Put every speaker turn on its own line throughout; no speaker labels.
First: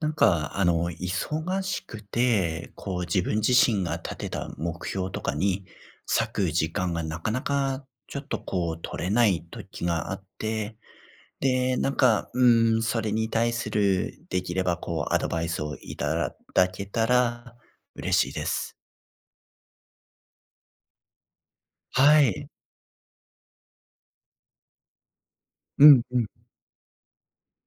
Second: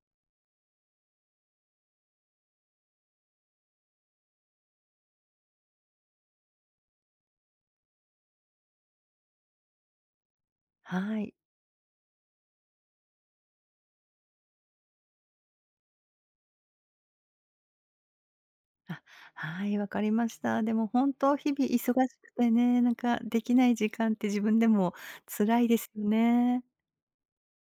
忙しくて、こう自分自身が立てた目標とかに割く時間がなかなかちょっとこう取れない時があって、
はい。
で、それに対するできればこうアドバイスをいただけたら嬉しいです。
あ、はい、わかりました。でも本当、日々忙し
は
く
い。
てね、なんかできない時間って自分でも辛いで
う
す
ん
よ
うん。
ね。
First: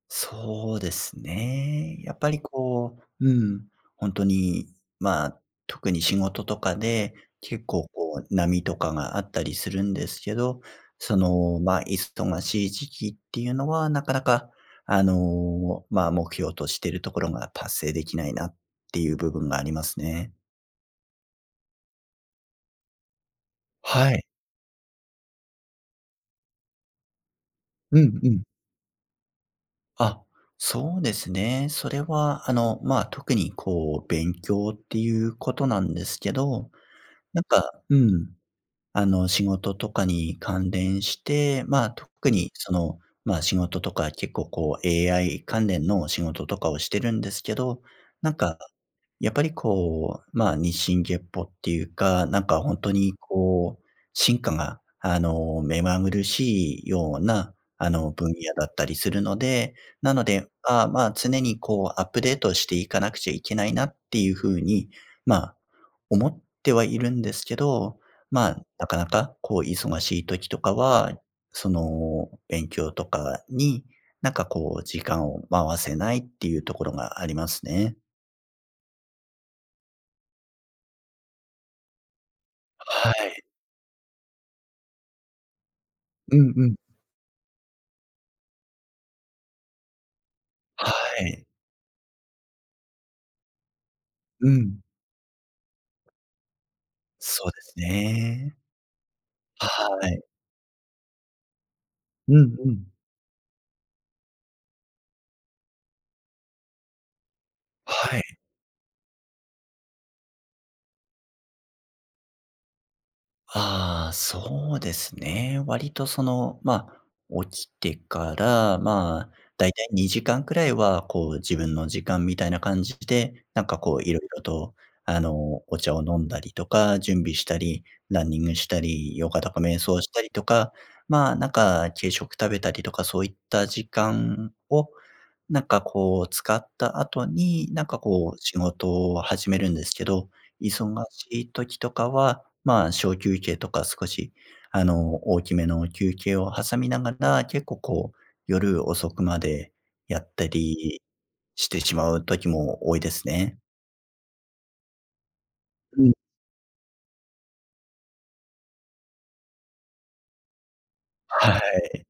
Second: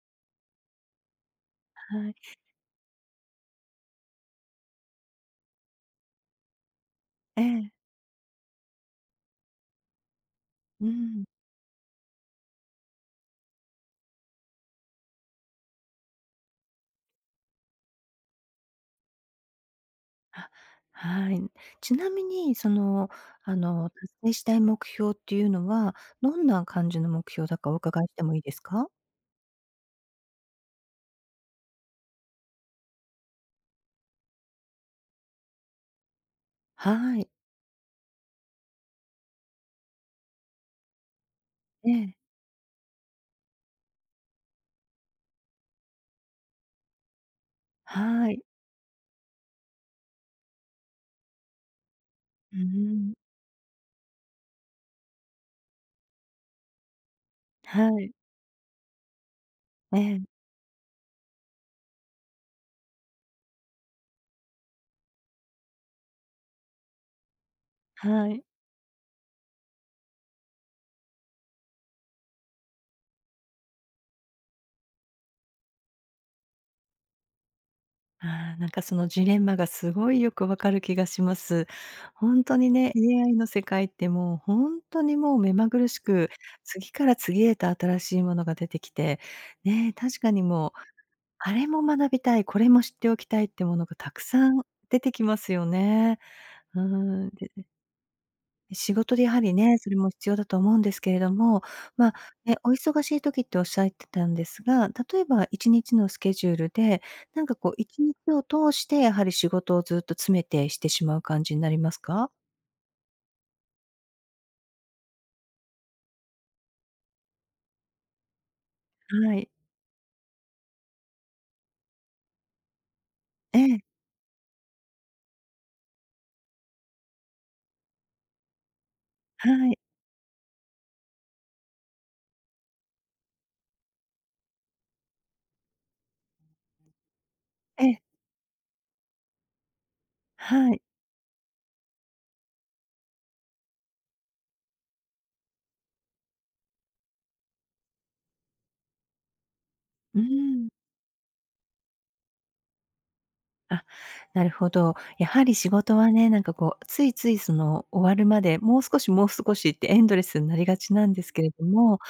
そうですね。
は
や
い。
っぱりこう、ん、本当に、まあ、特に仕事とかで
え
結
え。
構こう波とかがあったりするんですけど、
う
そ
ん。
の、忙しい時期っていうのはなかなか、目標としてるところが達成できないなっていう部分がありますね。
あ、はい。ちなみに、達
はい。
成したい目標っていうのは、どんな感じの目標だかお
う
伺いし
ん
て
う
もい
ん。
いですか？
あ、そうですね。それは、特にこう勉強っていうことなんですけど、
はい。
なんか、うん、仕事とかに関連して、
ええ。
特にその、仕事とか結構こう AI 関連の仕事とかをしてるんですけど、な
は
ん
い。
か、やっぱりこう、日進月歩っていうか、
う
本当に
ん。
こう進化が、目まぐるしいような、あ
は
の、
い。
分野だったりするので、
え
な
え。
ので、常にこうアップデートしていかなくちゃいけないなっていう風に、まあ、思ってはいるんですけど、
はい。
なかなかこう忙しい時とかはその勉強とかに、こう時間を回せないっていうところがありますね。
ああ、なんかそのジレンマがすごいよくわかる気がします。本当にね、
は
AI
い。
の世界ってもう本当にもう目まぐるしく、
うんうん。
次から次へと新しいものが出てきて、ね、確かにもう、
はい。
あれも学びたい、これも知っておきたいってものがたく
う
さん
ん。
出てきますよね。うん。
そうですね。
ね、仕事でやはり
は
ね、それも
い。
必要だと思うんですけれども、まあ、
うん
ね、お
うん。
忙しい時っておっしゃってたんですが、例えば1日のスケジュールで、なんかこう1
は
日
い。
を通してやはり仕事をずっと詰めてしてしまう感じになりますか？
ああ、そうですね。割とその、起きてから、
はい。
だいたい2時間くらいは、こう、自分の時間みたいな感じで、
ええ、
こう、いろいろと、お茶を飲んだりとか、準備したり、ランニングしたり、ヨガとか
はい、
瞑想したりとか、軽食食べたりとか、そういった時間を、こう、使った後に、
ええ、
こう、仕事を始めるんですけど、
はい。
忙しい時とかは、小休憩とか少し、大きめの休憩を挟みながら、結構こう夜遅くまでや
うー
った
ん。
りしてしまう時も多いですね。
あ、なるほど。やはり仕事
うん。
はね、なんかこう、ついついその終わるまで、もう少しもう少しってエンドレスになりがちなんですけれ
は
ども、
い。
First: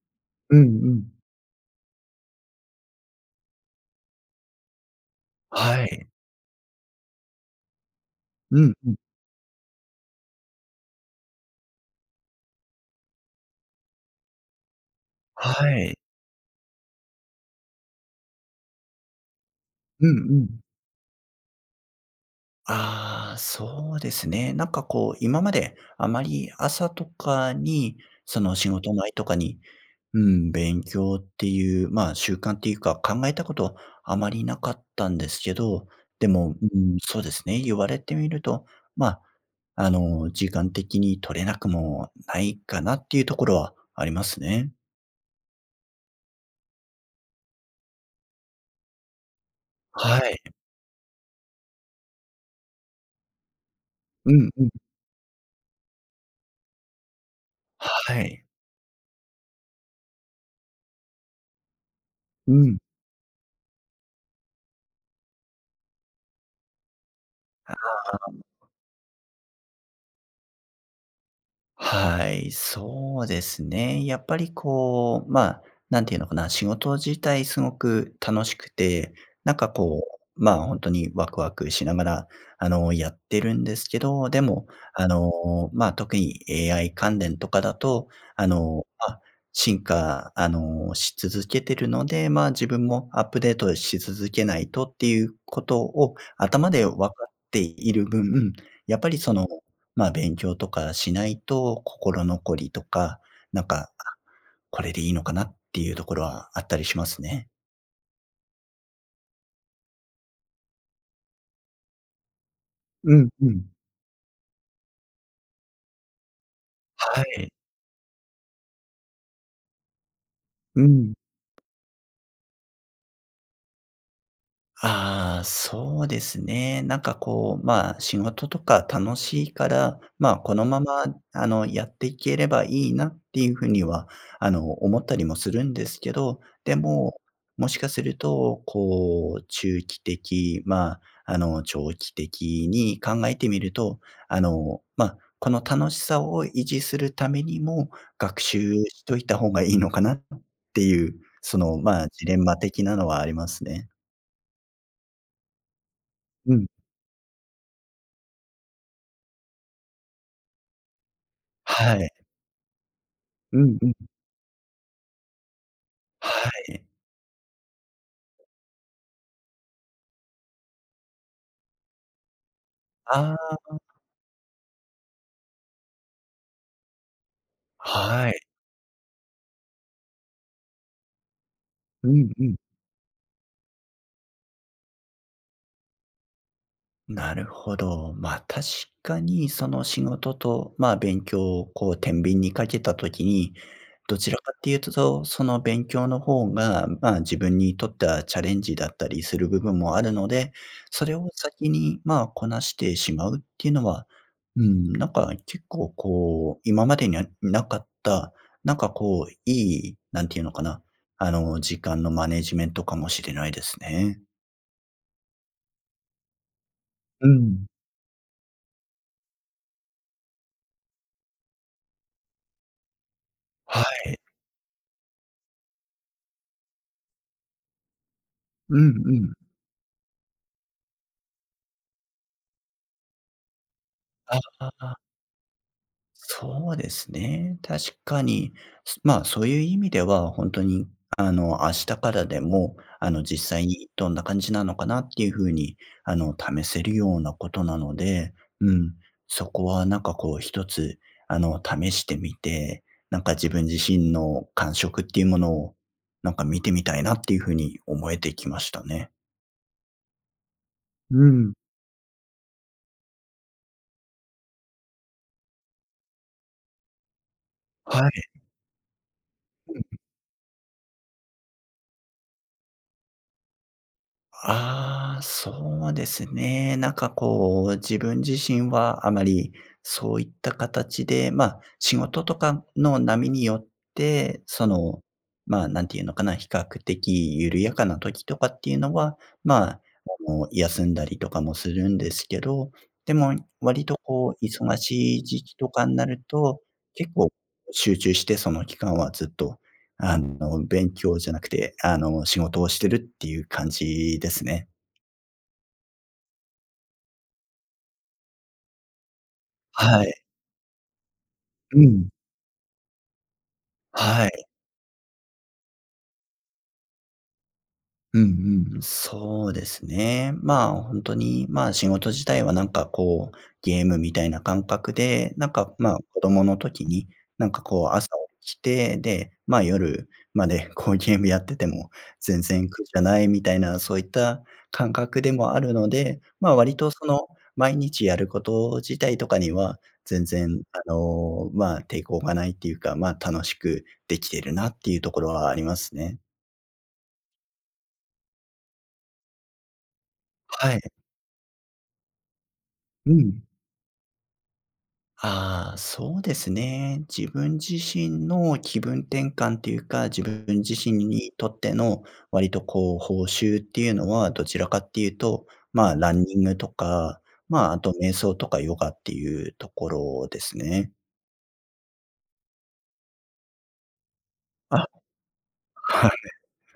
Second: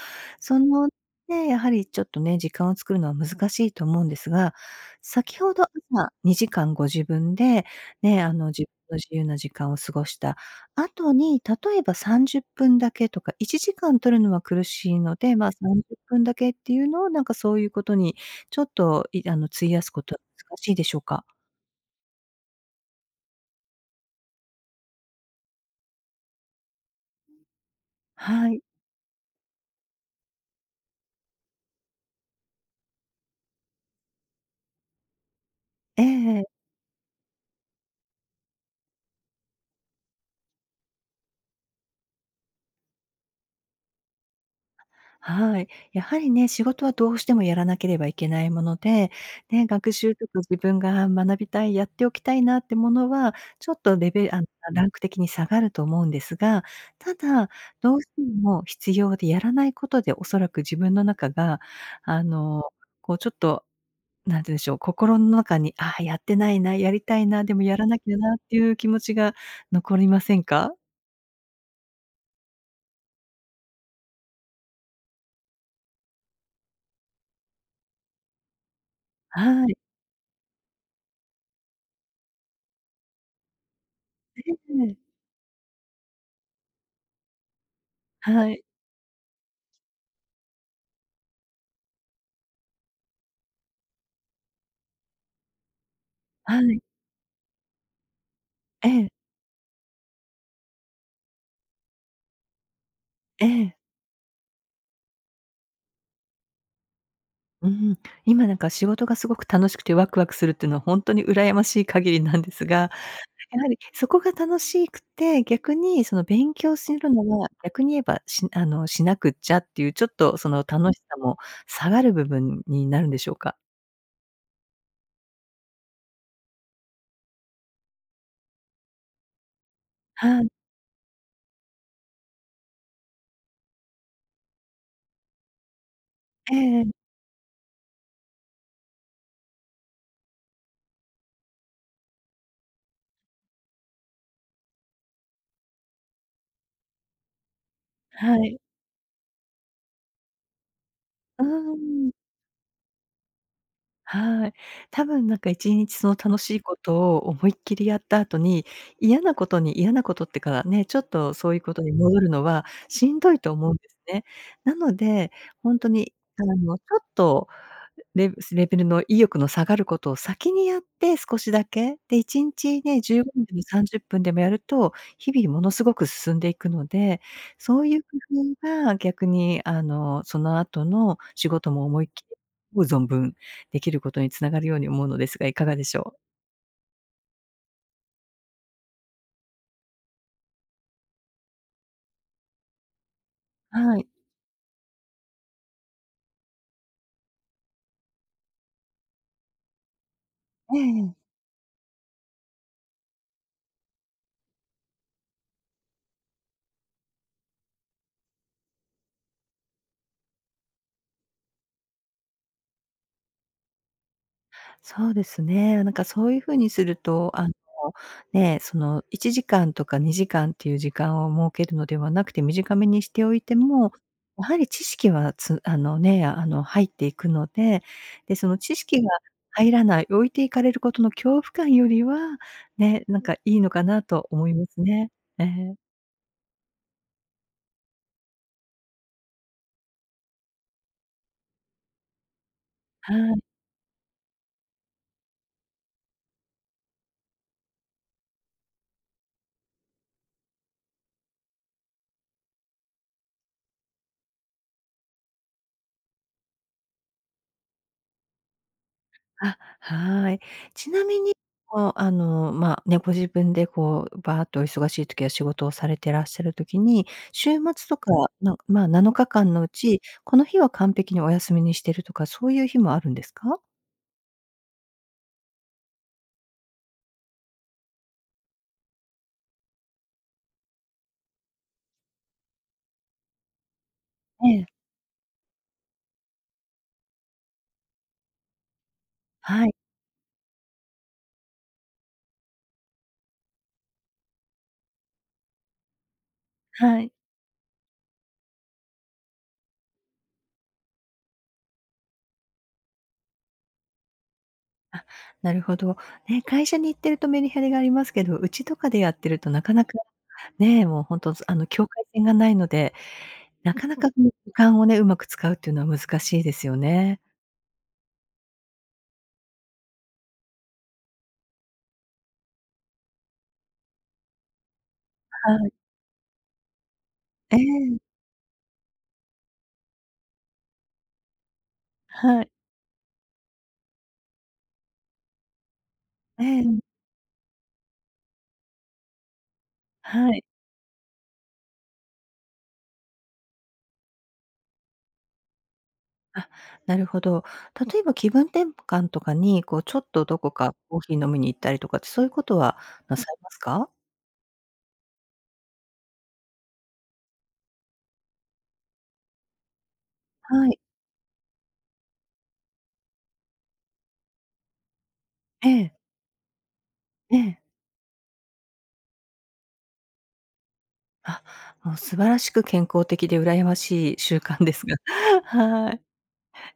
うん
そ
う
の、
ん。
ね、やはりちょっとね、時間を作るのは難しいと思うんですが、先ほど
はい。
朝2時間ご自分で、ね、
う
自
んうん。
分の自由な時間を過ごした後に、例えば30分だけとか、1時間取るのは苦しいので、まあ、
は
30
い。
分だけっていうのをなんかそういうことにちょっといあの費やすこ
うん
とは
う
難
ん。
しいでしょうか？
ああ、そうですね。こう、今まであまり朝とかに、そ
は
の
い。
仕事前とかに、うん、勉強っていう、習慣っていうか考えたことあまりなかったんですけど、で
え
も、
え、
うん、そうですね。言われてみると、まあ、時間的に取れなくもないかなっていうところはありますね。
はい。やはりね、仕事はどうしてもやらなければいけないもので、ね、学習
は
とか
い。
自分が学びたい、やっておきたいなってものは、ちょっとレ
う
ベあの、
んうん。
ランク的に下がると思うんですが、ただ、どうして
はい。
も必要でやらないことでおそらく自分の中が、あ
う
の、
ん。
こうちょっと、なんて言うんでしょう、心の中に、ああ、やってないな、やりたいな、でもやらなきゃなっていう気持ちが残りませんか？
はい、そうですね。やっぱりこう、なんていうのかな、仕事自体すごく楽しくて、
はい。
こう、本当にワクワクしながら、やってるんですけど、で
え
も、
え。
あの、特に AI 関連とかだと、あ
はい。
の、まあ、進化、し続けてるので、自分もアップデートし続けないとっていうことを
は
頭
い。
で分かっている分、
え
やっぱり
え。
その勉強とかしないと心残りとか、
え
なん
え、
か、あ、これでいいのかなっていうところはあったりしますね。
うん。今なんか仕事がすごく楽しくてワクワクするっていうのは本当に羨ましい限りなんですが、
うんう
やは
ん。
りそこが楽しくて、逆にその勉強する
は
のは、
い。
逆に言えば、しあの、しなくっちゃっていう、ちょっとその
う
楽し
ん。
さも下がる部分になるんでしょうか？
ああ、そうですね。こう、仕事とか楽しいから、
はい。
このまま、やっていければいいなっていうふうには、思ったりもするんですけど、
え
で
えええ。
も、もしかすると、こう、中期的、長期的に考えてみると、この楽しさを維持するためにも、
は
学
い。
習しといた方がいいのかなっていう、
うー
その、
ん。
ジレンマ的なのはありますね。
はい。多分なんか一日その楽
う
しい
ん。
ことを思いっきりやった後に、嫌なことに嫌なことってかね、ちょっとそういうことに
はい。
戻るのはしんどいと
う
思う
ん
んで
うん。
すね。なので、ほんとにあ
は
のち
い。
ょっとレレベルの意欲の下がることを先にやって、少しだけ。で、1日ね、15分で
あ
も30分でもやると、日々ものすごく進んでいくので、そう
あ、
いう工
はい。
夫が逆にその後の仕事も思い
う
っきり、
んうん、
思う存分できることにつながるように思うのですが、いかがでしょう？
なるほど。確かにその仕事と、勉強をこう天秤にかけたときに、
はい。
どちらかっていうとその勉強の方が、自分にとってはチャレンジだったりする部分もあるので、
えええ
それ
え。
を先に、こなしてしまうっていうのは、結構こう今までにはなかった、こう、いい、なんていうのかな、時間のマネジメントかもしれないですね。
そうですね。なんかそういう風にする
う
と、
ん。
ね、その1時間とか2時間っていう時間を設けるのではなくて、短めにしておいて
は
も、
い。
やはり知識はつあのね、あの、入っていくので、で、その知
うん
識が
うん。
入らない、置いていかれることの恐怖感よりは、ね、なんかいいのかなと思いますね。ええ、
そうですね。確かに、すまあ、そういう意味では本当に、明日からでも、
はい。
実際にどんな感じなのかなっていうふうに、試せるようなことなので、うん、そこはなんかこう一つ、試してみて、自分自身の感触っていうものを、見てみたいなっていうふうに思えてきましたね。
はい。ちなみ
う
に、
ん。
ね、ご自分でこう、バーっとお忙しい時は仕事をされてらっしゃる時に、週末と
は
か、
い。
なまあ、7日間のうち、この日は完璧にお休みにしてるとか、そういう日もあるんですか？
ああ、そうですね。こう、自分自身はあまりそういった形で、仕事とかの波によって
え
そ
え。
の、なんていうのかな、比較的緩やかな時とかっていうのは、
は
ま
い、
あ、休んだりとかもするんですけど、でも割とこう、忙しい時期とかになると、
は
結
い。
構集中してその期間はずっと勉強じゃなくて、仕事をしてるっていう感じですね。
あ、なるほど。ね、会社に行ってるとメリハリがありますけど、うちとかでやってるとなかなか
はい。
ね、もうほんと、
う
境界
ん。
線がないので、なかなかこ
は
の
い。
時間をね、うまく使うっていうのは難しいですよね。
うんうん。そうですね。本当に、仕事自体はなんかこう、ゲームみたいな感覚で、
はい。
子供の時に、
え
こう
え、
朝起きて、で、夜までこうゲームやってても全
はい。
然苦じゃないみたいな、そういった感覚でもあるので、
え
割
え、
とその、毎日やること自体とかには全
はい。
然抵抗がないっていうか、楽しくできてるなっていうところはありますね。
あ、なるほど。例えば気分転換とかに、こうちょっとどこ
は
か
い。
コーヒー飲みに行ったりとかって、そういうことは
う
なさい
ん。
ますか？
ああ、そうですね。自分自身の気分転換っていうか、自分
は
自
い。
身にとっての割とこう報酬っていうのはどちらかっていうと、
ええ、
ランニングとか、
ええ。
あと瞑想とかヨガっていうところですね。
あ、もう素晴らしく健康的で羨ましい習慣で
あ、
すが、はい。
はい。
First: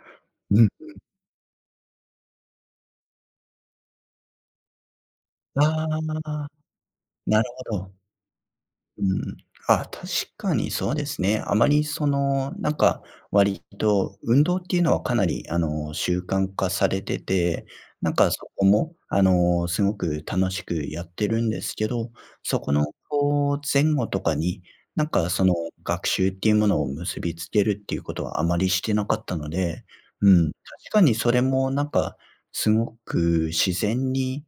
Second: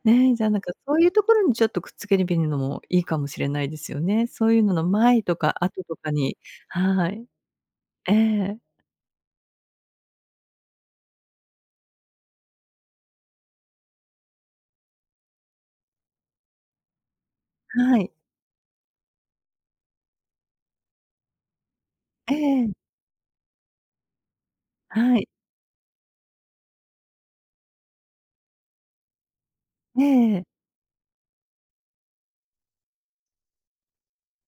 ねえ、じゃあな
う
ん
ん。
かそういうところにちょっとくっつけてみるのもいいかもしれないですよね。そういうのの前とか
あ
後とかに、
あ、
はい。
なるほど。
ええ、
うん。あ、確かにそうですね。あまりその、割と運動っていうのはかなり、習慣化されてて、
はい。
そこも、すごく楽しくやってるんですけど、
え
そこ
え、
の、こう、前後とかに、
はい。
その学習っていうものを結びつけるっていうことはあまりしてなかったので、
え
う
え。
ん、確かにそれもなんか、すごく自然に、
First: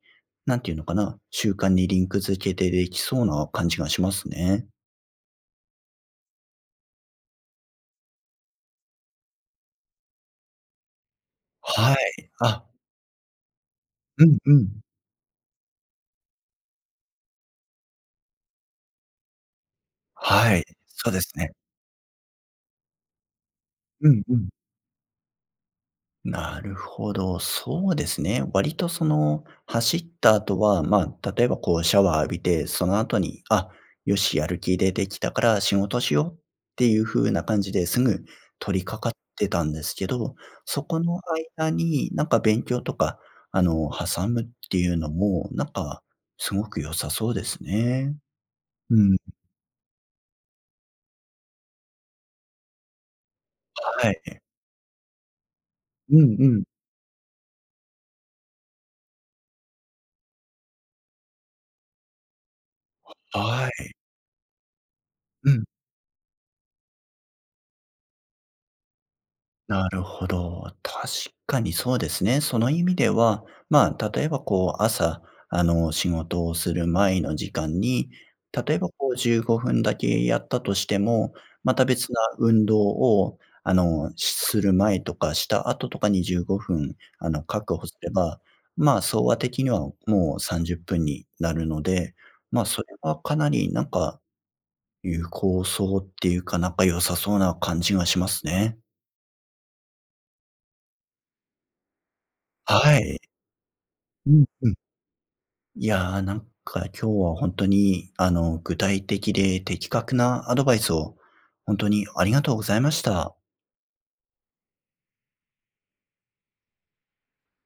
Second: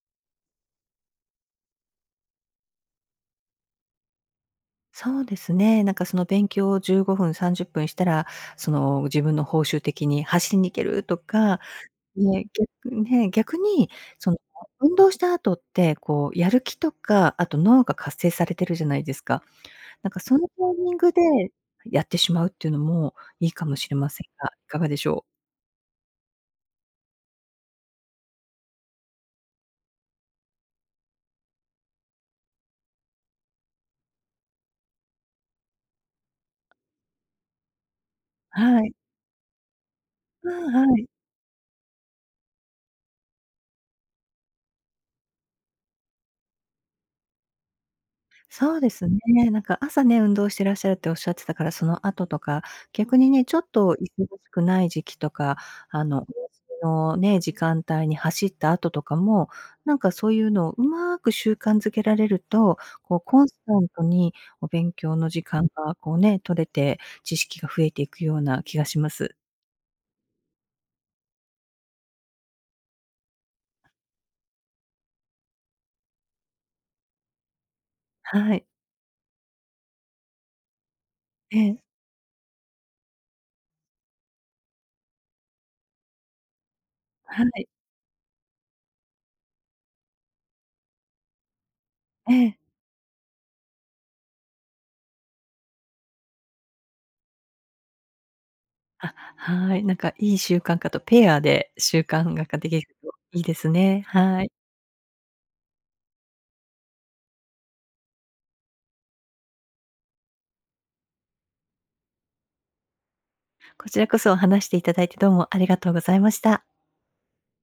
なんていうのかな、習慣にリンク付けてできそうな感じがしますね。
そうですね。なんかその勉強を15分、30分したら、その自分の報酬的に走りに行けるとか、
はい。
ね、
あ、
逆に
う
そ
ん
の
うん。
運動した後って、こうやる気とか、あと脳が活性されてるじゃないですか。なんかそのタ
はい、
イミン
そ
グ
うで
で
すね。
やってしまうっていうのもいいかもしれ
う
ま
ん
せん
う
が、
ん。
いかがでしょう？
なるほど、そうですね。割とその、走った後は、例えばこうシャワー浴びて、その後に、あ、よし、やる気出てきたから仕事しようっていう風な感じですぐ取
は
り
い。
掛かってたんですけど、
うん、
そ
は
こ
い。
の間になんか勉強とか、挟むっていうのも、なんかすごく良さそうですね。
そうで
う
す
ん、
ね。なんか朝ね、運動してらっしゃるっておっしゃってたから、その後とか、逆にね、ちょっと忙
はい。
しくない時期とか、
うん
お
うん。
休みのね、時間帯に走った後とかも、なんかそういうのをうまく習慣づけられると、こうコンス
は
タ
い。
ントにお勉強の時
うん。
間がこうね、取れて、知識が増えていくような気がします。
なるほど。確かにそうですね。その意味では、例えばこう朝、仕事をする前の時間に、
はい。
例えばこう15分だけやったとしても、
え
ま
え、
た別な運動を、する前とかした後とかに15分、
はい。
確保すれば、総和的にはもう30分になるので、
ええ。
それはかなりなんか有効そうっていうか、なんか良さそうな感じがしますね。
はい。なんかいい習慣化とペアで習慣化ができる
は
と
い。
いいですね。
う
は
ん、
い。
うん。いやー、今日は本当に、具体的で的確なアドバイスを本当にありがとうございました。
こちらこそ話していただいてどうもありがとうございました。